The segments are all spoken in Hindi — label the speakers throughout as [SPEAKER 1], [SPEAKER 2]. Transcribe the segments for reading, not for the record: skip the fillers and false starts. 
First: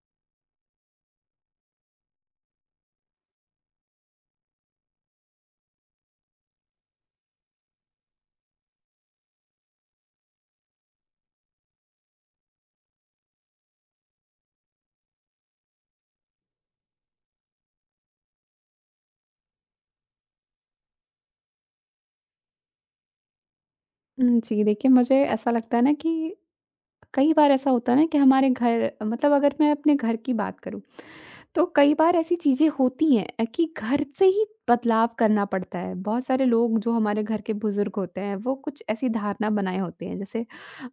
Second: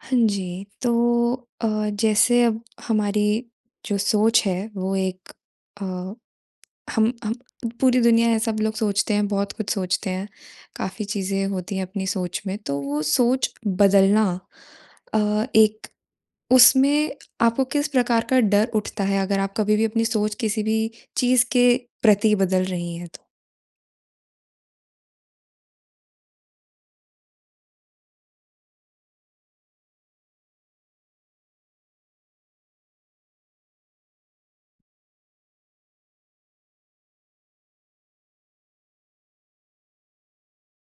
[SPEAKER 1] हाँ जी, तो अ, जैसे अब हमारी जो सोच है वो एक अ, हम पूरी दुनिया है सब लोग सोचते हैं, बहुत कुछ सोचते हैं, काफ़ी चीज़ें होती हैं अपनी सोच में, तो वो सोच बदलना अ, एक उसमें आपको किस प्रकार का डर उठता है अगर आप कभी भी अपनी सोच किसी भी चीज़ के प्रति बदल रही हैं तो?
[SPEAKER 2] जी, देखिए मुझे ऐसा लगता है ना कि कई बार ऐसा होता है ना कि हमारे घर मतलब अगर मैं अपने घर की बात करूँ, तो कई बार ऐसी चीज़ें होती हैं कि घर से ही बदलाव करना पड़ता है। बहुत सारे लोग जो हमारे घर के बुज़ुर्ग होते हैं, वो कुछ ऐसी धारणा बनाए होते हैं जैसे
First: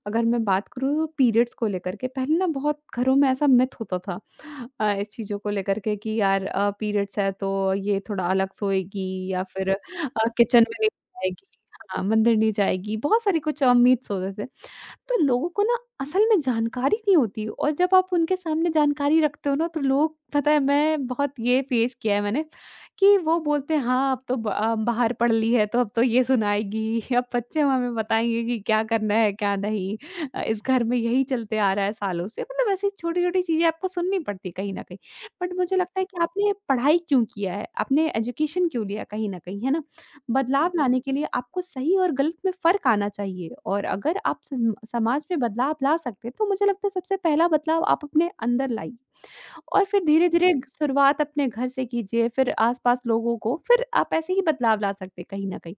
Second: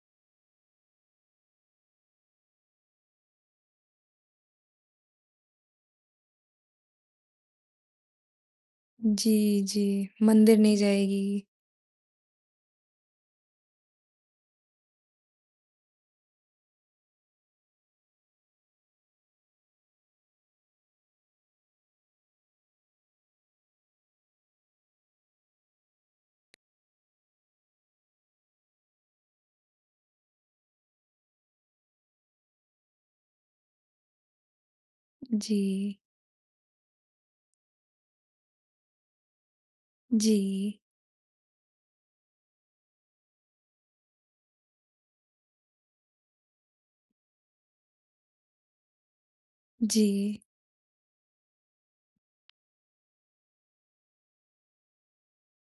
[SPEAKER 2] अगर मैं बात करूँ तो पीरियड्स को लेकर के, पहले ना बहुत घरों में ऐसा मिथ होता था, इस चीज़ों को लेकर के कि यार, पीरियड्स है तो ये थोड़ा अलग सोएगी या
[SPEAKER 1] जी,
[SPEAKER 2] फिर
[SPEAKER 1] जी। मंदिर
[SPEAKER 2] किचन में
[SPEAKER 1] नहीं
[SPEAKER 2] नहीं जाएगी।
[SPEAKER 1] जाएगी।
[SPEAKER 2] हाँ, मंदिर नहीं जाएगी, बहुत सारी कुछ मिथ्स होते थे। तो लोगों को ना असल में जानकारी नहीं होती और जब आप उनके सामने जानकारी रखते हो ना तो लोग पता है मैं बहुत ये फेस किया है मैंने कि वो बोलते हैं हाँ अब तो बाहर पढ़ ली है तो अब तो ये सुनाएगी। अब बच्चे हमें बताएंगे कि क्या करना है क्या नहीं। इस घर में यही चलते आ रहा है सालों से, मतलब ऐसी छोटी छोटी चीजें आपको सुननी पड़ती कहीं ना कहीं। बट मुझे
[SPEAKER 1] जी,
[SPEAKER 2] लगता है कि आपने पढ़ाई क्यों किया है, आपने एजुकेशन क्यों लिया कहीं ना कहीं, है ना? बदलाव
[SPEAKER 1] जी,
[SPEAKER 2] लाने के लिए आपको सही और गलत में फ़र्क आना चाहिए, और अगर आप सम समाज में बदलाव ला सकते हैं, तो मुझे लगता है सबसे पहला बदलाव आप अपने अंदर लाइए और फिर
[SPEAKER 1] जी,
[SPEAKER 2] धीरे-धीरे जी। शुरुआत अपने घर से कीजिए, फिर आस-पास लोगों को, फिर आप ऐसे ही बदलाव ला सकते हैं कहीं न कहीं।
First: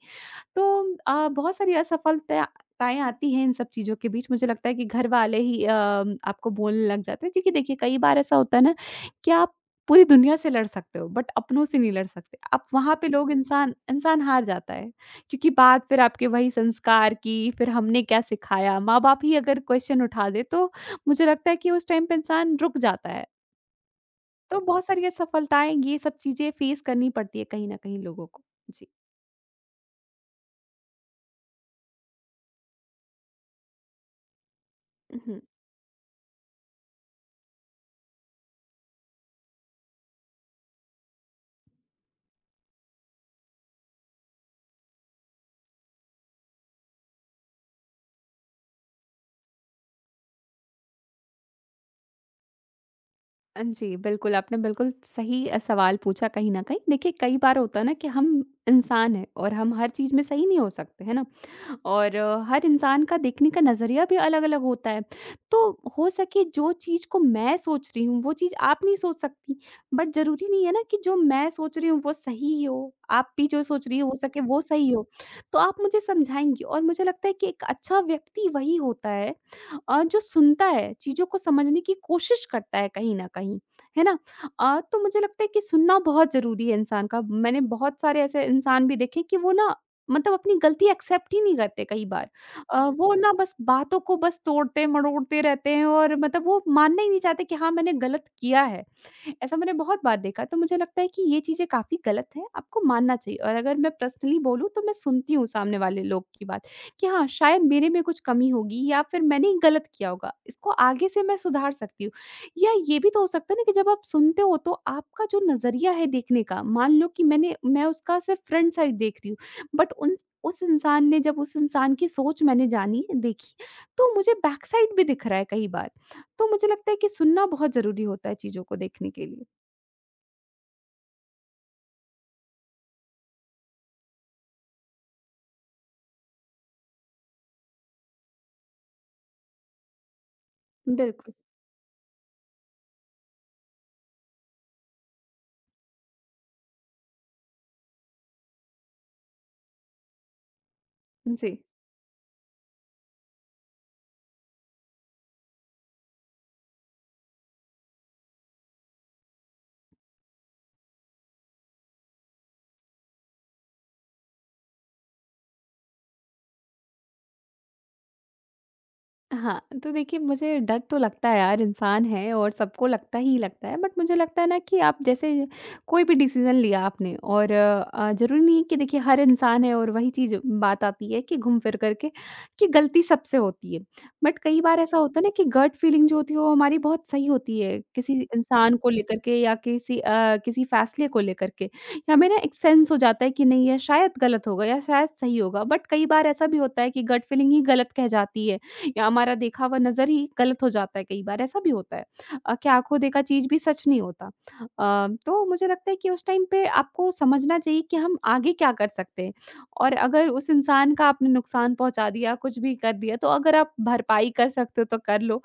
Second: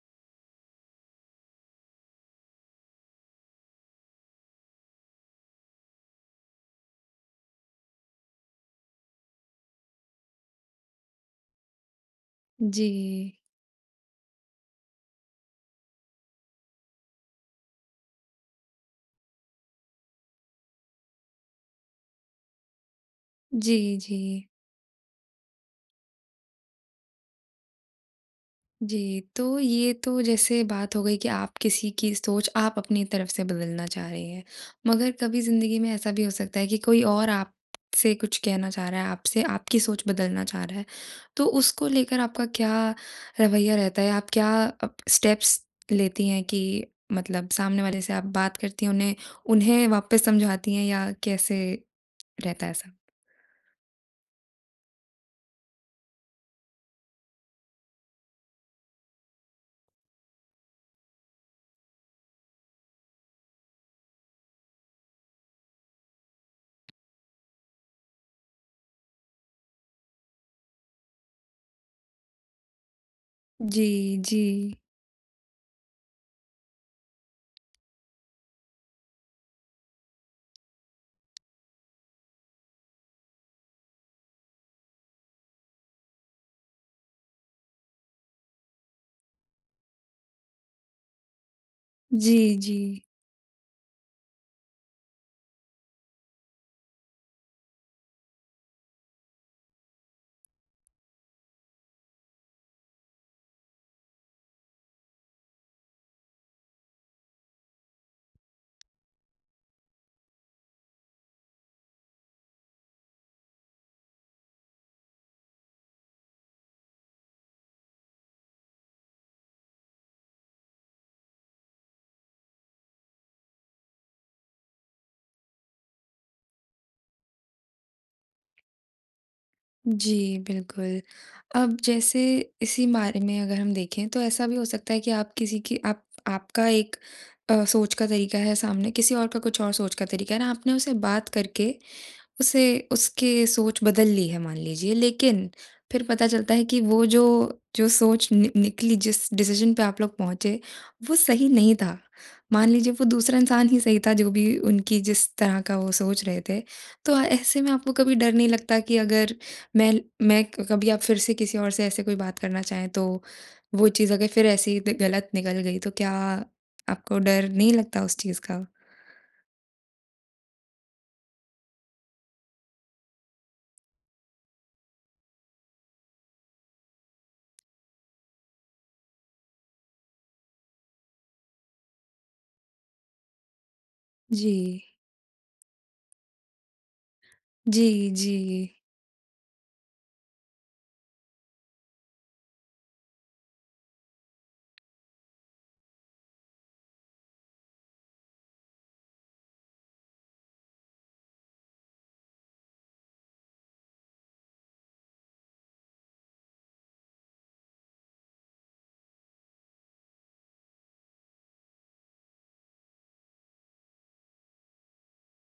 [SPEAKER 2] तो बहुत सारी असफलता ताएँ आती हैं इन सब चीज़ों के बीच। मुझे लगता है कि घर वाले ही आपको बोलने लग जाते हैं, क्योंकि देखिए कई बार ऐसा होता है ना कि आप पूरी दुनिया से लड़ सकते हो बट अपनों से नहीं लड़ सकते। आप
[SPEAKER 1] जी।
[SPEAKER 2] वहाँ पे लोग इंसान इंसान हार जाता है, क्योंकि बात फिर आपके वही संस्कार की, फिर हमने क्या सिखाया, माँ-बाप ही अगर क्वेश्चन उठा दे तो मुझे लगता है कि उस टाइम पे इंसान रुक जाता है।
[SPEAKER 1] जी, जी।
[SPEAKER 2] तो बहुत सारी असफलताएँ ये सब चीज़ें फेस करनी पड़ती है कहीं न कहीं लोगों को। जी।
[SPEAKER 1] जी, तो ये तो जैसे बात हो गई कि आप किसी की सोच आप अपनी तरफ से बदलना चाह रही हैं। मगर
[SPEAKER 2] उहुँ।
[SPEAKER 1] कभी ज़िंदगी में ऐसा भी हो सकता है कि कोई और आपसे कुछ कहना चाह रहा है, आपसे आपकी सोच बदलना चाह रहा है। तो उसको लेकर आपका क्या रवैया रहता है? आप क्या अप स्टेप्स लेती हैं कि मतलब सामने वाले से आप बात करती हैं, उन्हें उन्हें वापस समझाती हैं या कैसे रहता है ऐसा?
[SPEAKER 2] जी, बिल्कुल, आपने बिल्कुल सही सवाल पूछा कहीं न कहीं। देखिए, कई बार होता है ना कि हम इंसान हैं और हम हर चीज़ में सही नहीं हो सकते, है ना? और हर इंसान का देखने का नज़रिया भी अलग-अलग होता है। तो हो सके जो चीज़ को मैं सोच रही हूँ, वो चीज़ आप नहीं सोच सकती। बट ज़रूरी नहीं है ना कि जो मैं सोच रही हूँ, वो सही ही हो। आप भी जो
[SPEAKER 1] जी,
[SPEAKER 2] सोच रही हो
[SPEAKER 1] जी।
[SPEAKER 2] सके वो सही हो। तो आप मुझे समझाएँगी और मुझे लगता है कि एक अच्छा व्यक्ति वही होता है जो सुनता है, चीज़ों को समझने की कोशिश करता है कहीं न कहीं, है ना? तो मुझे लगता है कि सुनना बहुत ज़रूरी है इंसान का। मैंने बहुत सारे ऐसे इंसान भी देखे कि वो ना मतलब अपनी गलती एक्सेप्ट ही नहीं करते कई बार।
[SPEAKER 1] जी, जी।
[SPEAKER 2] वो ना बस बातों को बस तोड़ते, मड़ोड़ते रहते हैं, और मतलब वो मानना ही नहीं चाहते कि हाँ, मैंने गलत किया है। ऐसा मैंने बहुत बार देखा, तो मुझे लगता है कि ये चीज़ें काफ़ी गलत है, आपको मानना चाहिए। और अगर मैं पर्सनली बोलूँ तो मैं सुनती हूँ सामने वाले लोग की बात कि हाँ, शायद मेरे में कुछ कमी होगी या फिर मैंने ही गलत किया होगा, इसको आगे से मैं सुधार सकती हूँ। या ये भी तो हो सकता है ना कि जब आप सुनते हो तो आपका जो नज़रिया है देखने का, मान लो कि मैं उसका सिर्फ़ फ्रंट साइड देख रही हूँ, बट उन उस इंसान ने, जब उस इंसान की सोच मैंने जानी, देखी, तो मुझे बैक साइड भी दिख रहा है कई बार। तो मुझे लगता है कि सुनना बहुत ज़रूरी होता है चीज़ों को देखने के लिए।
[SPEAKER 1] जी, बिल्कुल। अब जैसे इसी बारे में अगर हम देखें तो ऐसा भी हो सकता है कि आप किसी की आप आपका एक सोच का तरीका है सामने किसी और का कुछ और सोच का तरीका है ना आपने उसे बात
[SPEAKER 2] बिल्कुल,
[SPEAKER 1] करके उसे उसकी सोच बदल ली है मान लीजिए, लेकिन फिर पता चलता है कि वो जो जो सोच नि निकली, जिस डिसीज़न पे आप लोग पहुँचे, वो सही
[SPEAKER 2] जी।
[SPEAKER 1] नहीं था। मान लीजिए वो दूसरा इंसान ही सही था जो भी उनकी जिस तरह का वो सोच रहे थे। तो ऐसे में आपको कभी डर नहीं लगता कि अगर मैं मैं कभी आप फिर से किसी और से ऐसे कोई बात करना चाहें तो वो चीज़ अगर फिर ऐसे ही गलत निकल गई तो क्या आपको डर नहीं लगता उस चीज़ का?
[SPEAKER 2] हाँ, तो देखिए मुझे डर तो लगता है यार, इंसान है और सबको लगता ही लगता है, बट मुझे लगता है ना कि आप जैसे कोई भी डिसीजन लिया आपने और ज़रूरी नहीं है कि देखिए हर इंसान है और वही चीज़ बात आती है कि घूम फिर करके कि गलती सबसे होती है। बट
[SPEAKER 1] जी।
[SPEAKER 2] कई बार ऐसा होता है ना कि गट फीलिंग जो होती है वो हमारी बहुत सही होती है
[SPEAKER 1] जी,
[SPEAKER 2] किसी
[SPEAKER 1] जी।
[SPEAKER 2] इंसान को लेकर के या किसी किसी फ़ैसले को लेकर के। या हमें ना एक सेंस हो जाता है कि नहीं ये शायद गलत होगा या शायद सही होगा, बट कई बार ऐसा भी होता है कि गट फीलिंग ही गलत कह जाती है। या हमारा देखा हुआ नज़र ही गलत हो जाता है कई बार, ऐसा भी होता है कि आँखों देखा चीज़ भी सच नहीं होता। तो मुझे लगता है कि उस टाइम पे आपको समझना चाहिए कि हम आगे क्या कर सकते हैं, और अगर उस इंसान का आपने नुकसान पहुँचा दिया, कुछ भी कर दिया, तो अगर आप भरपाई कर सकते हो तो कर लो,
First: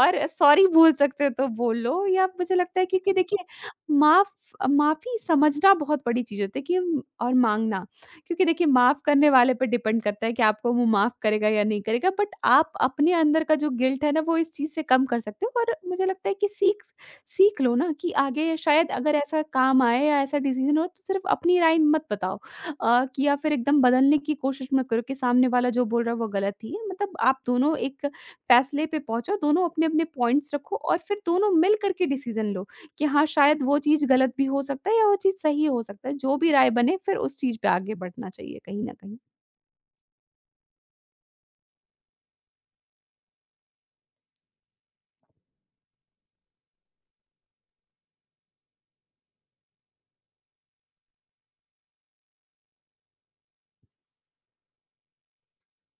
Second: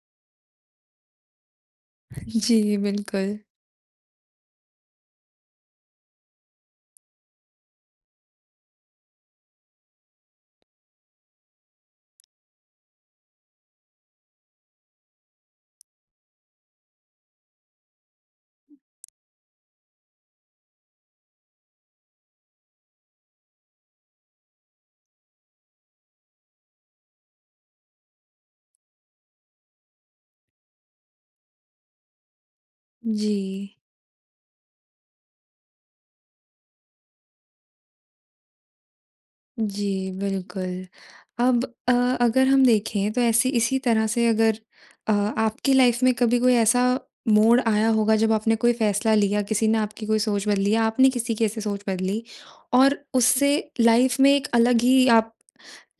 [SPEAKER 2] और सॉरी बोल सकते हो तो बोल लो, या मुझे
[SPEAKER 1] जी,
[SPEAKER 2] लगता है क्योंकि
[SPEAKER 1] बिल्कुल।
[SPEAKER 2] देखिए माफ़ माफ़ी समझना बहुत बड़ी चीज़ होती है कि और माँगना। क्योंकि देखिए माफ़ करने वाले पे डिपेंड करता है कि आपको वो माफ़ करेगा या नहीं करेगा, बट आप अपने अंदर का जो गिल्ट है ना वो इस चीज़ से कम कर सकते हो, और मुझे लगता है कि सीख सीख लो ना कि आगे शायद अगर ऐसा काम आए या ऐसा डिसीजन हो तो सिर्फ अपनी राय मत बताओ, कि या फिर एकदम बदलने की कोशिश मत करो कि सामने वाला जो बोल रहा है वो गलत ही है, मतलब आप दोनों एक फैसले पे पहुंचो, दोनों अपने अपने पॉइंट्स रखो और फिर दोनों मिल करके डिसीजन लो कि हाँ, शायद
[SPEAKER 1] जी,
[SPEAKER 2] वो चीज़ गलत भी हो सकता है या वो चीज़ सही हो सकता है। जो भी राय बने फिर उस चीज़ पे आगे बढ़ना चाहिए कहीं न कहीं।
[SPEAKER 1] जी, बिल्कुल। अब अगर हम देखें तो ऐसे इसी तरह से अगर आपकी लाइफ़ में कभी कोई ऐसा मोड़ आया होगा जब आपने कोई फ़ैसला लिया, किसी ने आपकी कोई सोच बदली या आपने किसी की ऐसे सोच बदली और उससे लाइफ़ में एक अलग ही आप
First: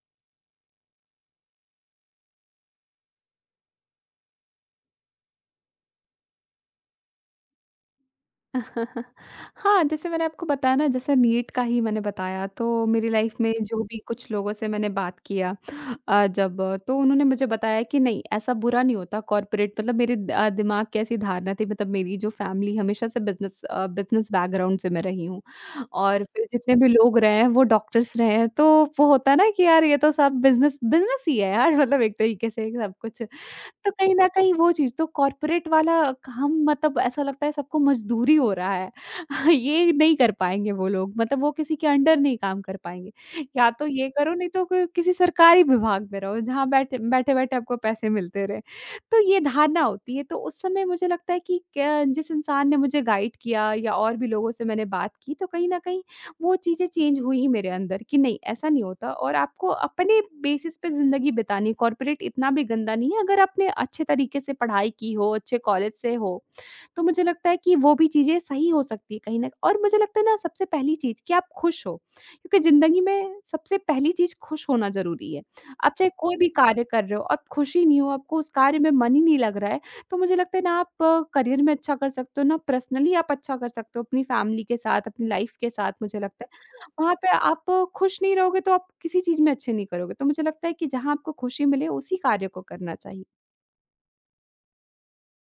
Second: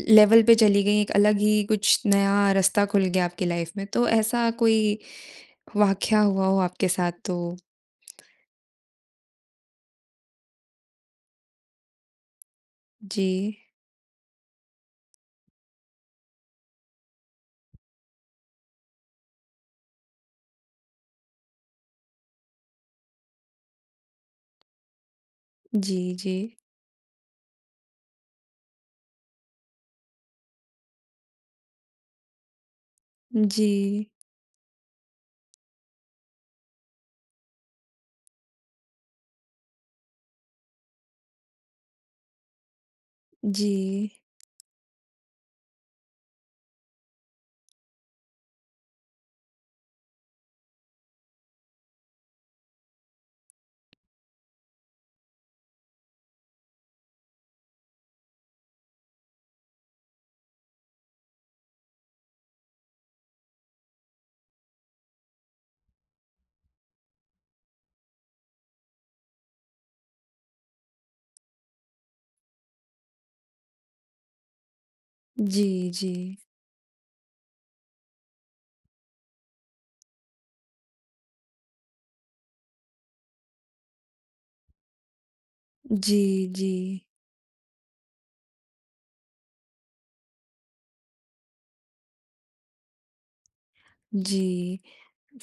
[SPEAKER 1] लेवल पे चली गईं, एक अलग ही कुछ नया रास्ता खुल गया आपकी लाइफ़ में। तो ऐसा कोई वाक़या हुआ हो आपके साथ तो?
[SPEAKER 2] हाँ, जैसे मैंने आपको बताया ना, जैसे नीट का ही मैंने बताया, तो मेरी
[SPEAKER 1] जी।
[SPEAKER 2] लाइफ में जो भी कुछ लोगों से मैंने बात किया जब तो उन्होंने मुझे बताया कि नहीं ऐसा बुरा नहीं होता कॉर्पोरेट, मतलब मेरे दिमाग की ऐसी धारणा थी, मतलब मेरी जो फैमिली हमेशा से बिजनेस बिजनेस बैकग्राउंड से मैं रही हूँ
[SPEAKER 1] जी,
[SPEAKER 2] और
[SPEAKER 1] जी।
[SPEAKER 2] फिर जितने भी लोग रहे हैं वो डॉक्टर्स रहे हैं, तो वो होता है ना कि यार ये तो सब बिजनेस बिजनेस ही है यार। मतलब एक तरीके से सब कुछ,
[SPEAKER 1] जी,
[SPEAKER 2] तो कहीं न कहीं वो चीज़ तो कॉर्पोरेट वाला काम, मतलब ऐसा लगता है सबको मजदूरी हो रहा है। ये नहीं कर पाएँगे वो लोग, मतलब वो किसी के अंडर नहीं काम कर पाएँगे। या तो ये
[SPEAKER 1] जी।
[SPEAKER 2] करो नहीं तो कोई किसी सरकारी विभाग में रहो जहाँ बैठे-बैठे आपको पैसे मिलते रहे। तो ये धारणा होती है, तो उस समय मुझे लगता है कि क जिस इंसान ने मुझे गाइड किया या और भी लोगों से मैंने बात की तो कहीं न कहीं वो चीज़ें चेंज हुई मेरे अंदर कि नहीं ऐसा नहीं होता और आपको अपने बेसिस पे ज़िंदगी बितानी, कॉर्पोरेट इतना भी गंदा नहीं है अगर आपने अच्छे तरीके से पढ़ाई की हो, अच्छे कॉलेज से हो। तो मुझे लगता है कि वो भी चीज़ें सही हो सकती है कहीं न, और मुझे लगता है ना सबसे पहली चीज़ कि आप खुश हो, क्योंकि ज़िंदगी में सबसे पहली चीज़ खुश होना ज़रूरी है।
[SPEAKER 1] जी,
[SPEAKER 2] आप चाहे
[SPEAKER 1] जी।
[SPEAKER 2] कोई भी कार्य कर रहे हो, आप खुश ही नहीं हो, आपको उस कार्य में मन ही नहीं लग रहा है, तो मुझे लगता है ना आप करियर में अच्छा कर सकते हो, ना पर्सनली आप अच्छा कर सकते हो अपनी फैमिली के साथ, अपनी लाइफ़ के साथ, मुझे लगता
[SPEAKER 1] जी,
[SPEAKER 2] है।
[SPEAKER 1] जी,
[SPEAKER 2] वहाँ पे आप खुश नहीं रहोगे तो आप किसी चीज़ में अच्छे नहीं करोगे, तो मुझे लगता है कि जहाँ आपको खुशी मिले उसी कार्य को करना चाहिए।
[SPEAKER 1] जी।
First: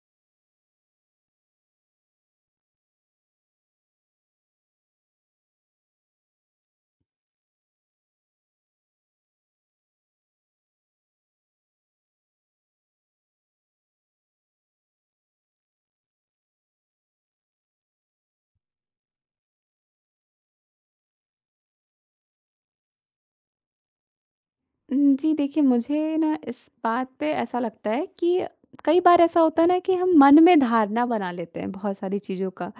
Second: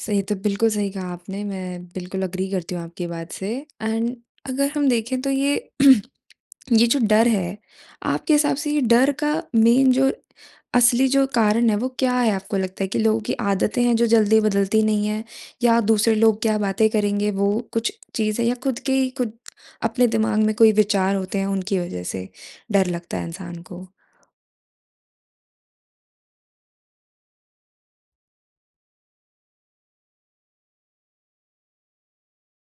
[SPEAKER 1] सही तो बिल्कुल सही कहा आपने, मैं बिल्कुल एग्री करती हूँ आपकी बात से एंड अगर हम देखें तो ये ये जो डर है, आपके हिसाब से ये डर का मेन जो असली जो कारण है वो क्या है आपको लगता है कि लोगों की आदतें हैं जो जल्दी बदलती नहीं हैं या दूसरे लोग क्या बातें करेंगे वो कुछ चीज़ है या खुद के ही खुद अपने दिमाग में कोई विचार होते हैं उनकी वज़ह से डर लगता है इंसान को?
[SPEAKER 2] जी देखिए, मुझे ना इस बात पे ऐसा लगता है कि कई बार ऐसा होता है ना कि हम मन में धारणा बना लेते हैं बहुत सारी चीज़ों का,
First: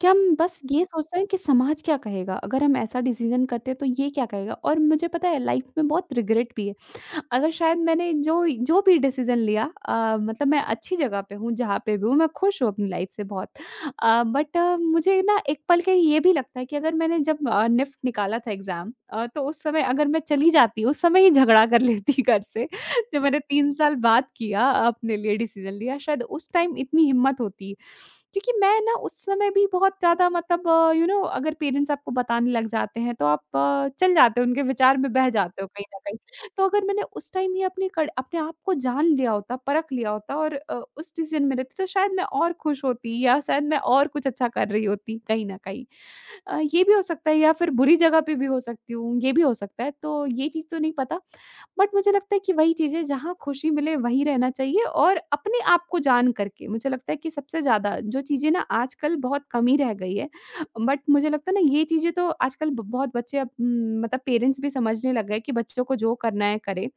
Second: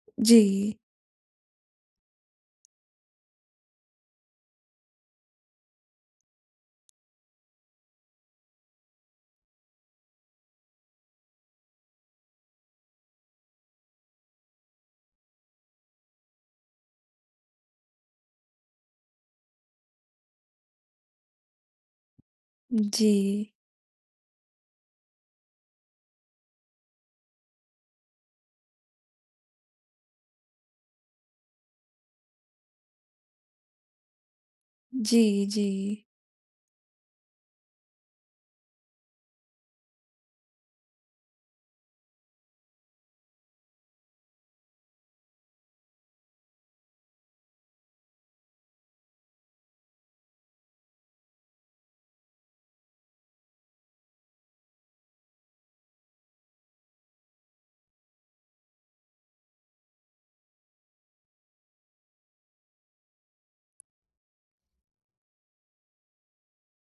[SPEAKER 2] कि हम
[SPEAKER 1] जी,
[SPEAKER 2] बस ये सोचते हैं कि समाज क्या कहेगा? अगर हम ऐसा डिसीज़न करते हैं तो ये क्या कहेगा? और मुझे पता है लाइफ़ में बहुत रिग्रेट भी है। अगर शायद मैंने जो जो भी डिसीज़न लिया, मतलब मैं अच्छी जगह पे हूँ, जहाँ पे भी हूँ, मैं खुश हूँ अपनी लाइफ़ से बहुत। बट मुझे ना एक पल के लिए ये भी लगता है कि अगर मैंने जब निफ्ट निकाला था एग्ज़ाम, तो उस समय अगर मैं चली जाती, उस समय ही झगड़ा कर लेती घर से,
[SPEAKER 1] जी।
[SPEAKER 2] जो मैंने 3 साल बाद किया, अपने लिए डिसीज़न लिया, शायद उस टाइम इतनी हिम्मत होती। क्योंकि मैं ना उस समय भी बहुत ज़्यादा मतलब अगर पेरेंट्स आपको बताने लग जाते हैं तो आप चल जाते हो, उनके विचार में बह
[SPEAKER 1] जी,
[SPEAKER 2] जाते हो
[SPEAKER 1] जी।
[SPEAKER 2] कहीं न कहीं। तो अगर मैंने उस टाइम ये अपने कड़ अपने आप को जान लिया होता, परख लिया होता और उस डिसीज़न में रहती तो शायद मैं और खुश होती या शायद मैं और कुछ अच्छा कर रही होती कहीं न कहीं। ये भी हो सकता है या फिर बुरी जगह पे भी हो सकती हूँ, ये भी हो सकता है। तो ये चीज़ तो नहीं पता, बट मुझे लगता है कि वही चीज़ है, जहाँ खुशी मिले वहीं रहना चाहिए और अपने आप को जान करके मुझे लगता है कि सबसे ज़्यादा जो चीज़ें ना आजकल बहुत कमी रह गई है। बट मुझे लगता है ना ये चीज़ें तो आजकल ब बहुत बच्चे अब, मतलब पेरेंट्स भी समझने लग गए कि बच्चों को जो करना है करें।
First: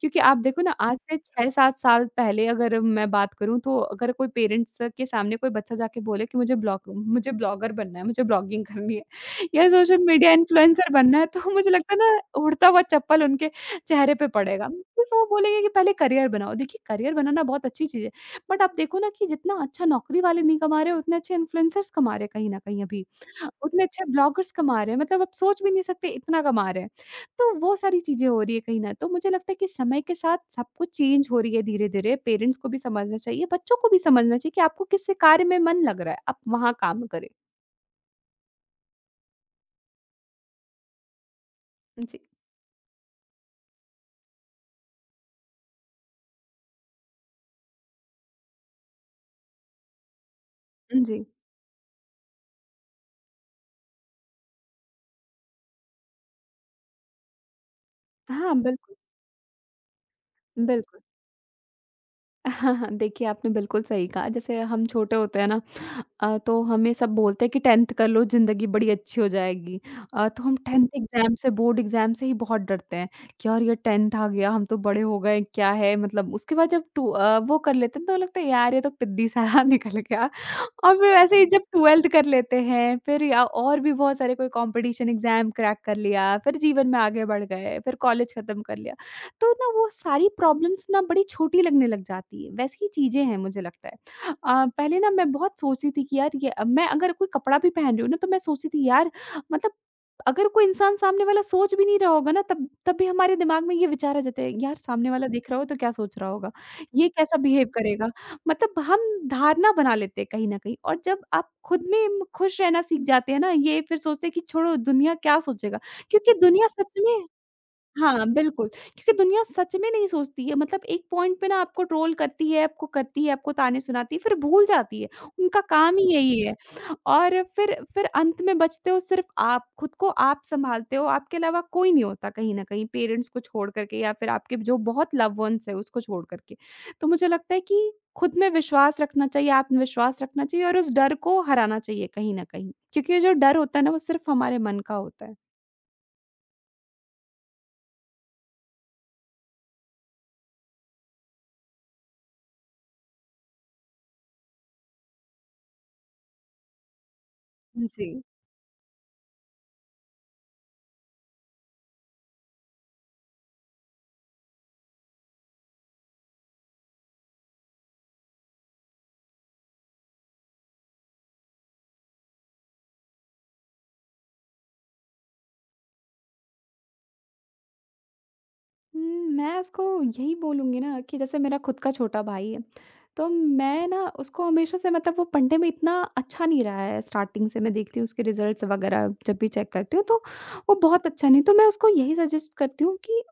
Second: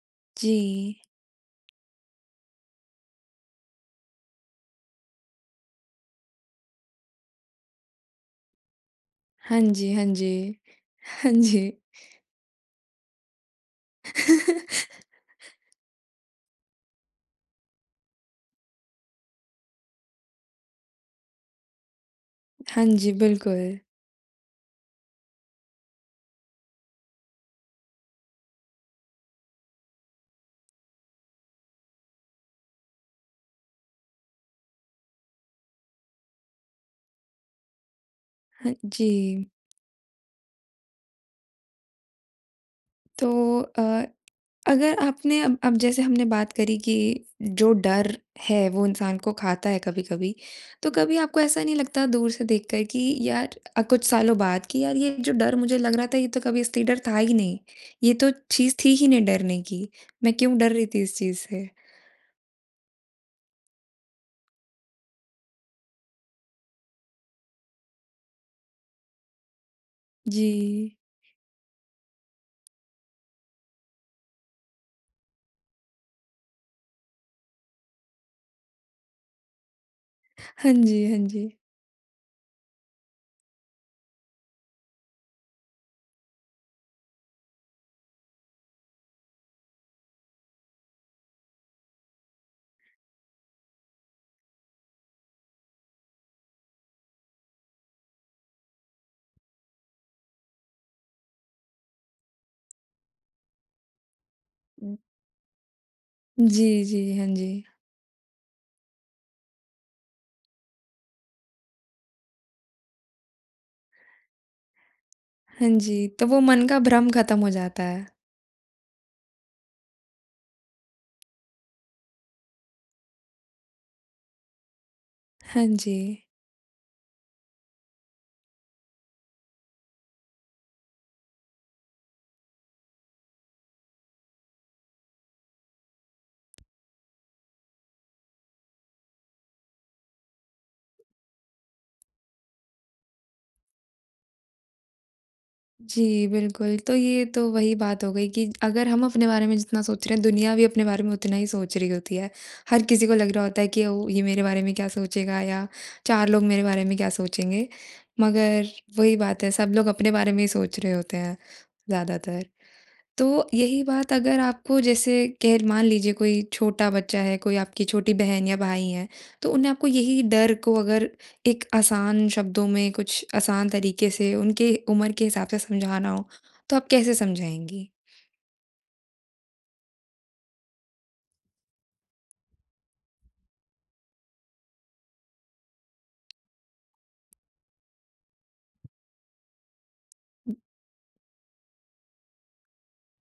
[SPEAKER 2] क्योंकि आप
[SPEAKER 1] जी।
[SPEAKER 2] देखो ना आज से 6-7 साल पहले अगर मैं बात करूँ, तो अगर कोई पेरेंट्स के सामने कोई बच्चा जाके बोले कि मुझे ब्लॉगर बनना है, मुझे ब्लॉगिंग करनी है।
[SPEAKER 1] हाँ
[SPEAKER 2] या
[SPEAKER 1] जी,
[SPEAKER 2] सोशल
[SPEAKER 1] हाँ
[SPEAKER 2] मीडिया
[SPEAKER 1] जी।
[SPEAKER 2] इन्फ्लुएंसर बनना है,
[SPEAKER 1] हाँ
[SPEAKER 2] तो
[SPEAKER 1] जी।
[SPEAKER 2] मुझे लगता है ना उड़ता हुआ चप्पल उनके चेहरे पे पड़ेगा। फिर वो बोलेंगे कि पहले करियर बनाओ। देखिए करियर बनाना बहुत अच्छी चीज़ है। बट आप देखो ना कि जितना अच्छा नौकरी वाले नहीं कमा रहे, उतने अच्छे इन्फ्लुएंसर्स कमा रहे हैं कहीं न कहीं
[SPEAKER 1] हाँ
[SPEAKER 2] अभी।
[SPEAKER 1] जी, बिल्कुल।
[SPEAKER 2] उतने अच्छे ब्लॉगर्स कमा रहे हैं, मतलब आप सोच भी नहीं सकते इतना कमा रहे हैं। तो वो सारी चीज़ें हो रही है कहीं न, तो मुझे लगता है कि समय के साथ सब कुछ चेंज हो रही है धीरे-धीरे। पेरेंट्स को भी समझना चाहिए, बच्चों को भी समझना चाहिए कि आपको किस कार्य में मन लग रहा है, आप वहाँ काम करें।
[SPEAKER 1] हाँ जी।
[SPEAKER 2] जी।
[SPEAKER 1] तो अ, अगर आपने अब जैसे हमने बात करी कि जो डर है वो इंसान को खाता है कभी-कभी, तो कभी
[SPEAKER 2] जी।
[SPEAKER 1] आपको ऐसा नहीं लगता दूर से देखकर कि यार कुछ सालों बाद कि यार ये जो डर मुझे लग रहा था ये तो कभी असली डर था ही नहीं। ये तो
[SPEAKER 2] हाँ,
[SPEAKER 1] चीज़ थी
[SPEAKER 2] बिल्कुल।
[SPEAKER 1] ही नहीं डरने की। मैं क्यों डर रही
[SPEAKER 2] बिल्कुल।
[SPEAKER 1] थी इस चीज़ से?
[SPEAKER 2] देखिए, आपने बिल्कुल सही कहा, जैसे हम छोटे होते हैं ना, तो हमें सब बोलते हैं कि 10th कर लो, ज़िंदगी बड़ी अच्छी हो जाएगी। तो
[SPEAKER 1] जी।
[SPEAKER 2] हम 10th एग्ज़ाम से, बोर्ड एग्ज़ाम से ही बहुत डरते हैं कि यार ये 10th आ गया, हम तो बड़े हो गए, क्या है, मतलब उसके बाद जब वो कर लेते हैं तो लगता है यार ये तो पिद्दी सा निकल गया।
[SPEAKER 1] हाँ
[SPEAKER 2] और
[SPEAKER 1] जी,
[SPEAKER 2] फिर
[SPEAKER 1] हाँ
[SPEAKER 2] वैसे ही
[SPEAKER 1] जी।
[SPEAKER 2] जब 12th कर लेते हैं, फिर या और भी बहुत सारे कोई कॉम्पिटिशन एग्ज़ाम क्रैक कर लिया, फिर जीवन में आगे बढ़ गए, फिर कॉलेज खत्म कर लिया। तो ना वो सारी प्रॉब्लम्स ना बड़ी छोटी लगने लग जाती है, वैसी ही चीज़ें हैं मुझे लगता है। पहले ना मैं बहुत सोचती थी कि यार ये, मैं अगर कोई कपड़ा भी पहन रही हूँ ना तो मैं सोचती थी यार, मतलब अगर कोई इंसान सामने वाला सोच भी नहीं रहा होगा ना तब तब भी हमारे दिमाग में ये विचार आ जाते हैं, यार सामने वाला देख रहा हो तो क्या सोच रहा होगा?
[SPEAKER 1] जी, जी।
[SPEAKER 2] ये
[SPEAKER 1] हाँ
[SPEAKER 2] कैसा
[SPEAKER 1] जी।
[SPEAKER 2] बिहेव करेगा? मतलब हम धारणा बना लेते हैं कहीं न कहीं और जब आप खुद में खुश रहना सीख जाते हैं ना, ये फिर सोचते हैं कि छोड़ो दुनिया क्या
[SPEAKER 1] हाँ
[SPEAKER 2] सोचेगा?
[SPEAKER 1] जी, तो
[SPEAKER 2] क्योंकि
[SPEAKER 1] वो
[SPEAKER 2] दुनिया
[SPEAKER 1] मन का
[SPEAKER 2] सच
[SPEAKER 1] भ्रम
[SPEAKER 2] में
[SPEAKER 1] ख़त्म हो जाता है।
[SPEAKER 2] हाँ, बिल्कुल, क्योंकि दुनिया सच में नहीं सोचती है, मतलब एक पॉइंट पे ना आपको ट्रोल करती है, आपको ताने सुनाती है, फिर भूल जाती है, उनका
[SPEAKER 1] हाँ
[SPEAKER 2] काम
[SPEAKER 1] जी।
[SPEAKER 2] ही यही है। और फिर अंत में बचते हो सिर्फ़ आप, खुद को आप सँभालते हो, आपके अलावा कोई नहीं होता कहीं न कहीं, पेरेंट्स को छोड़ कर के या फिर आपके जो बहुत लव्ड वन्स हैं, उसको छोड़ कर के। तो मुझे लगता है कि खुद में विश्वास रखना चाहिए, आत्मविश्वास रखना चाहिए और उस डर को हराना चाहिए कहीं न कहीं, क्योंकि जो डर होता है ना, वो सिर्फ़ हमारे मन का होता है।
[SPEAKER 1] जी, बिल्कुल, तो ये तो वही बात हो गई कि अगर हम अपने बारे में जितना सोच रहे हैं, दुनिया भी अपने बारे में उतना ही सोच रही होती है। हर किसी को लग रहा होता है कि ओ, ये मेरे बारे में क्या सोचेगा या 4 लोग मेरे बारे में क्या सोचेंगे।
[SPEAKER 2] जी।
[SPEAKER 1] मगर वही बात है, सब लोग अपने बारे में ही सोच रहे होते हैं ज़्यादातर। तो यही बात अगर आपको जैसे कह मान लीजिए कोई छोटा बच्चा है, कोई आपकी छोटी बहन या भाई हैं, तो उन्हें आपको यही डर को अगर एक आसान शब्दों में कुछ आसान तरीके से उनके उम्र के हिसाब से समझाना हो, तो आप कैसे समझाएँगी?
[SPEAKER 2] हुँ, मैं उसको यही बोलूँगी ना कि जैसे मेरा खुद का छोटा भाई है, तो मैं ना उसको हमेशा से, मतलब वो पढ़ने में इतना अच्छा नहीं रहा है स्टार्टिंग से, मैं देखती हूँ उसके रिज़ल्ट्स वग़ैरह जब भी चेक करती हूँ तो वो बहुत अच्छा नहीं, तो मैं उसको यही सजेस्ट करती हूँ कि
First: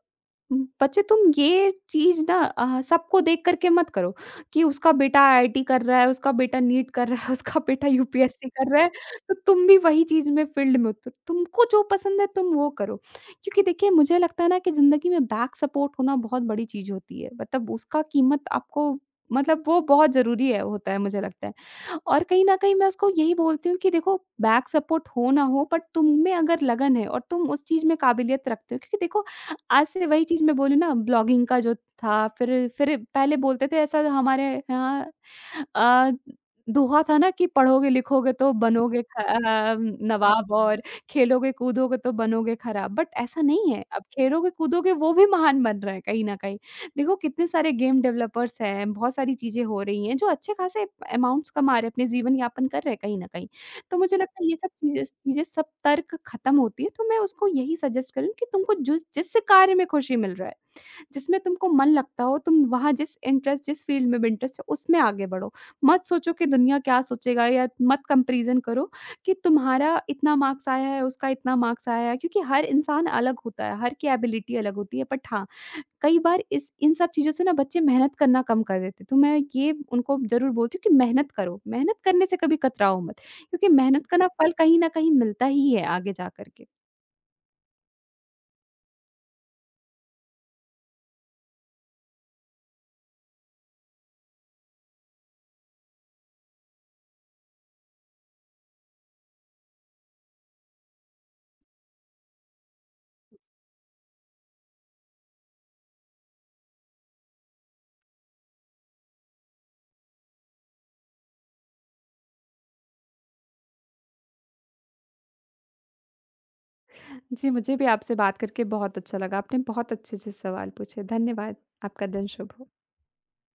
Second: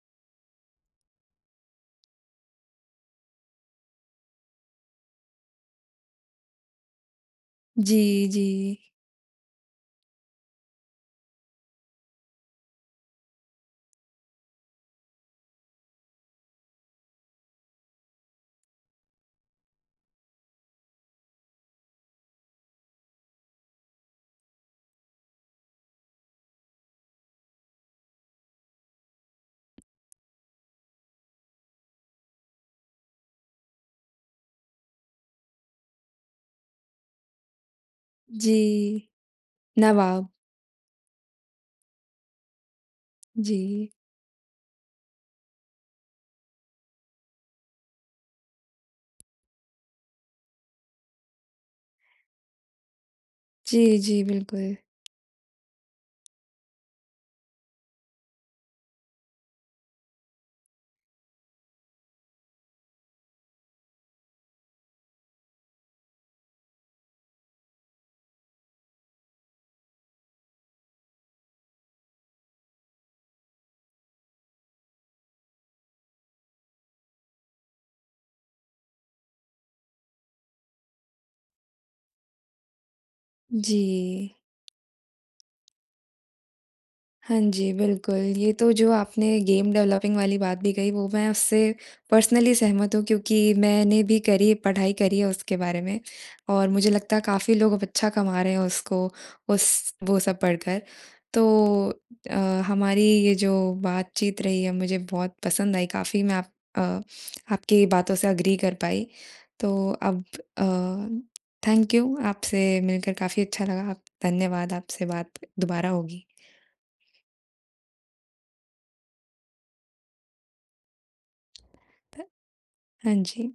[SPEAKER 2] बच्चे तुम ये चीज़ ना, सबको देख कर के मत करो कि उसका बेटा आईआईटी कर रहा है, उसका बेटा नीट कर रहा है, उसका बेटा
[SPEAKER 1] जी, जी।
[SPEAKER 2] यूपीएससी कर रहा है, तो तुम भी वही चीज़ में फ़ील्ड में उतरो। तुमको जो पसंद है तुम वो करो। क्योंकि देखिए मुझे लगता है ना कि ज़िंदगी में बैक सपोर्ट होना बहुत बड़ी चीज़ होती है। मतलब उसका कीमत आपको, मतलब वो बहुत ज़रूरी है होता है मुझे लगता है। और कहीं न कहीं मैं उसको यही बोलती हूँ कि देखो बैक सपोर्ट हो ना हो, बट तुम में अगर लगन है और तुम उस चीज़ में काबिलियत रखते हो, क्योंकि देखो आज से वही चीज़ मैं बोलूँ ना, ब्लॉगिंग का जो था फिर पहले बोलते थे ऐसा हमारे यहाँ, अ, दोहा था ना कि पढ़ोगे लिखोगे तो
[SPEAKER 1] जी,
[SPEAKER 2] बनोगे
[SPEAKER 1] नवाब।
[SPEAKER 2] नवाब और खेलोगे कूदोगे तो बनोगे खराब, बट ऐसा नहीं है,
[SPEAKER 1] जी।
[SPEAKER 2] अब खेलोगे कूदोगे वो भी महान बन रहे हैं कहीं न कहीं। देखो कितने सारे गेम डेवलपर्स हैं, बहुत सारी चीज़ें हो रही हैं जो अच्छे खासे अमाउंट्स कमा रहे हैं, अपने जीवन यापन कर रहे हैं कहीं न कहीं।
[SPEAKER 1] जी,
[SPEAKER 2] तो
[SPEAKER 1] जी,
[SPEAKER 2] मुझे लगता है ये सब
[SPEAKER 1] बिल्कुल।
[SPEAKER 2] चीज़ें चीज़ें सब तर्क ख़त्म होती है, तो मैं उसको यही सजेस्ट करूँ कि तुमको जिस जिस कार्य में खुशी मिल रहा है, जिसमें तुमको मन लगता हो, तुम वहाँ जिस इंटरेस्ट जिस फ़ील्ड में भी इंटरेस्ट है उसमें आगे बढ़ो। मत सोचो कि दुनिया क्या सोचेगा या मत कंपैरिज़न करो कि तुम्हारा इतना मार्क्स आया है, उसका इतना मार्क्स आया है, क्योंकि हर इंसान अलग होता है, हर की एबिलिटी अलग होती है, बट हाँ, कई बार इस इन सब चीज़ों से ना बच्चे मेहनत करना कम कर देते हैं, तो मैं ये उनको ज़रूर बोलती हूँ कि मेहनत करो, मेहनत करने से कभी कतराओ मत, क्योंकि
[SPEAKER 1] जी।
[SPEAKER 2] मेहनत का ना फल कहीं न कहीं मिलता ही है आगे जा कर के।
[SPEAKER 1] हाँ जी, बिल्कुल। ये तो जो आपने गेम डेवलपिंग वाली बात भी कही वो मैं उससे पर्सनली सहमत हूँ क्योंकि मैंने भी करी पढ़ाई करी है उसके बारे में और मुझे लगता है काफ़ी लोग अब अच्छा कमा रहे हैं उसको उस वो सब पढ़कर। तो अ, हमारी ये जो बातचीत रही है मुझे बहुत पसंद आई काफ़ी मैं आप अ, आपकी बातों से एग्री कर पाई। तो अब अ, थैंक यू आपसे मिलकर काफ़ी अच्छा लगा। आप धन्यवाद आपसे बात दोबारा होगी।
[SPEAKER 2] जी, मुझे भी आपसे बात करके बहुत अच्छा लगा, आपने बहुत अच्छे-अच्छे सवाल पूछे, धन्यवाद, आपका
[SPEAKER 1] ध
[SPEAKER 2] दिन शुभ हो।
[SPEAKER 1] हाँ जी।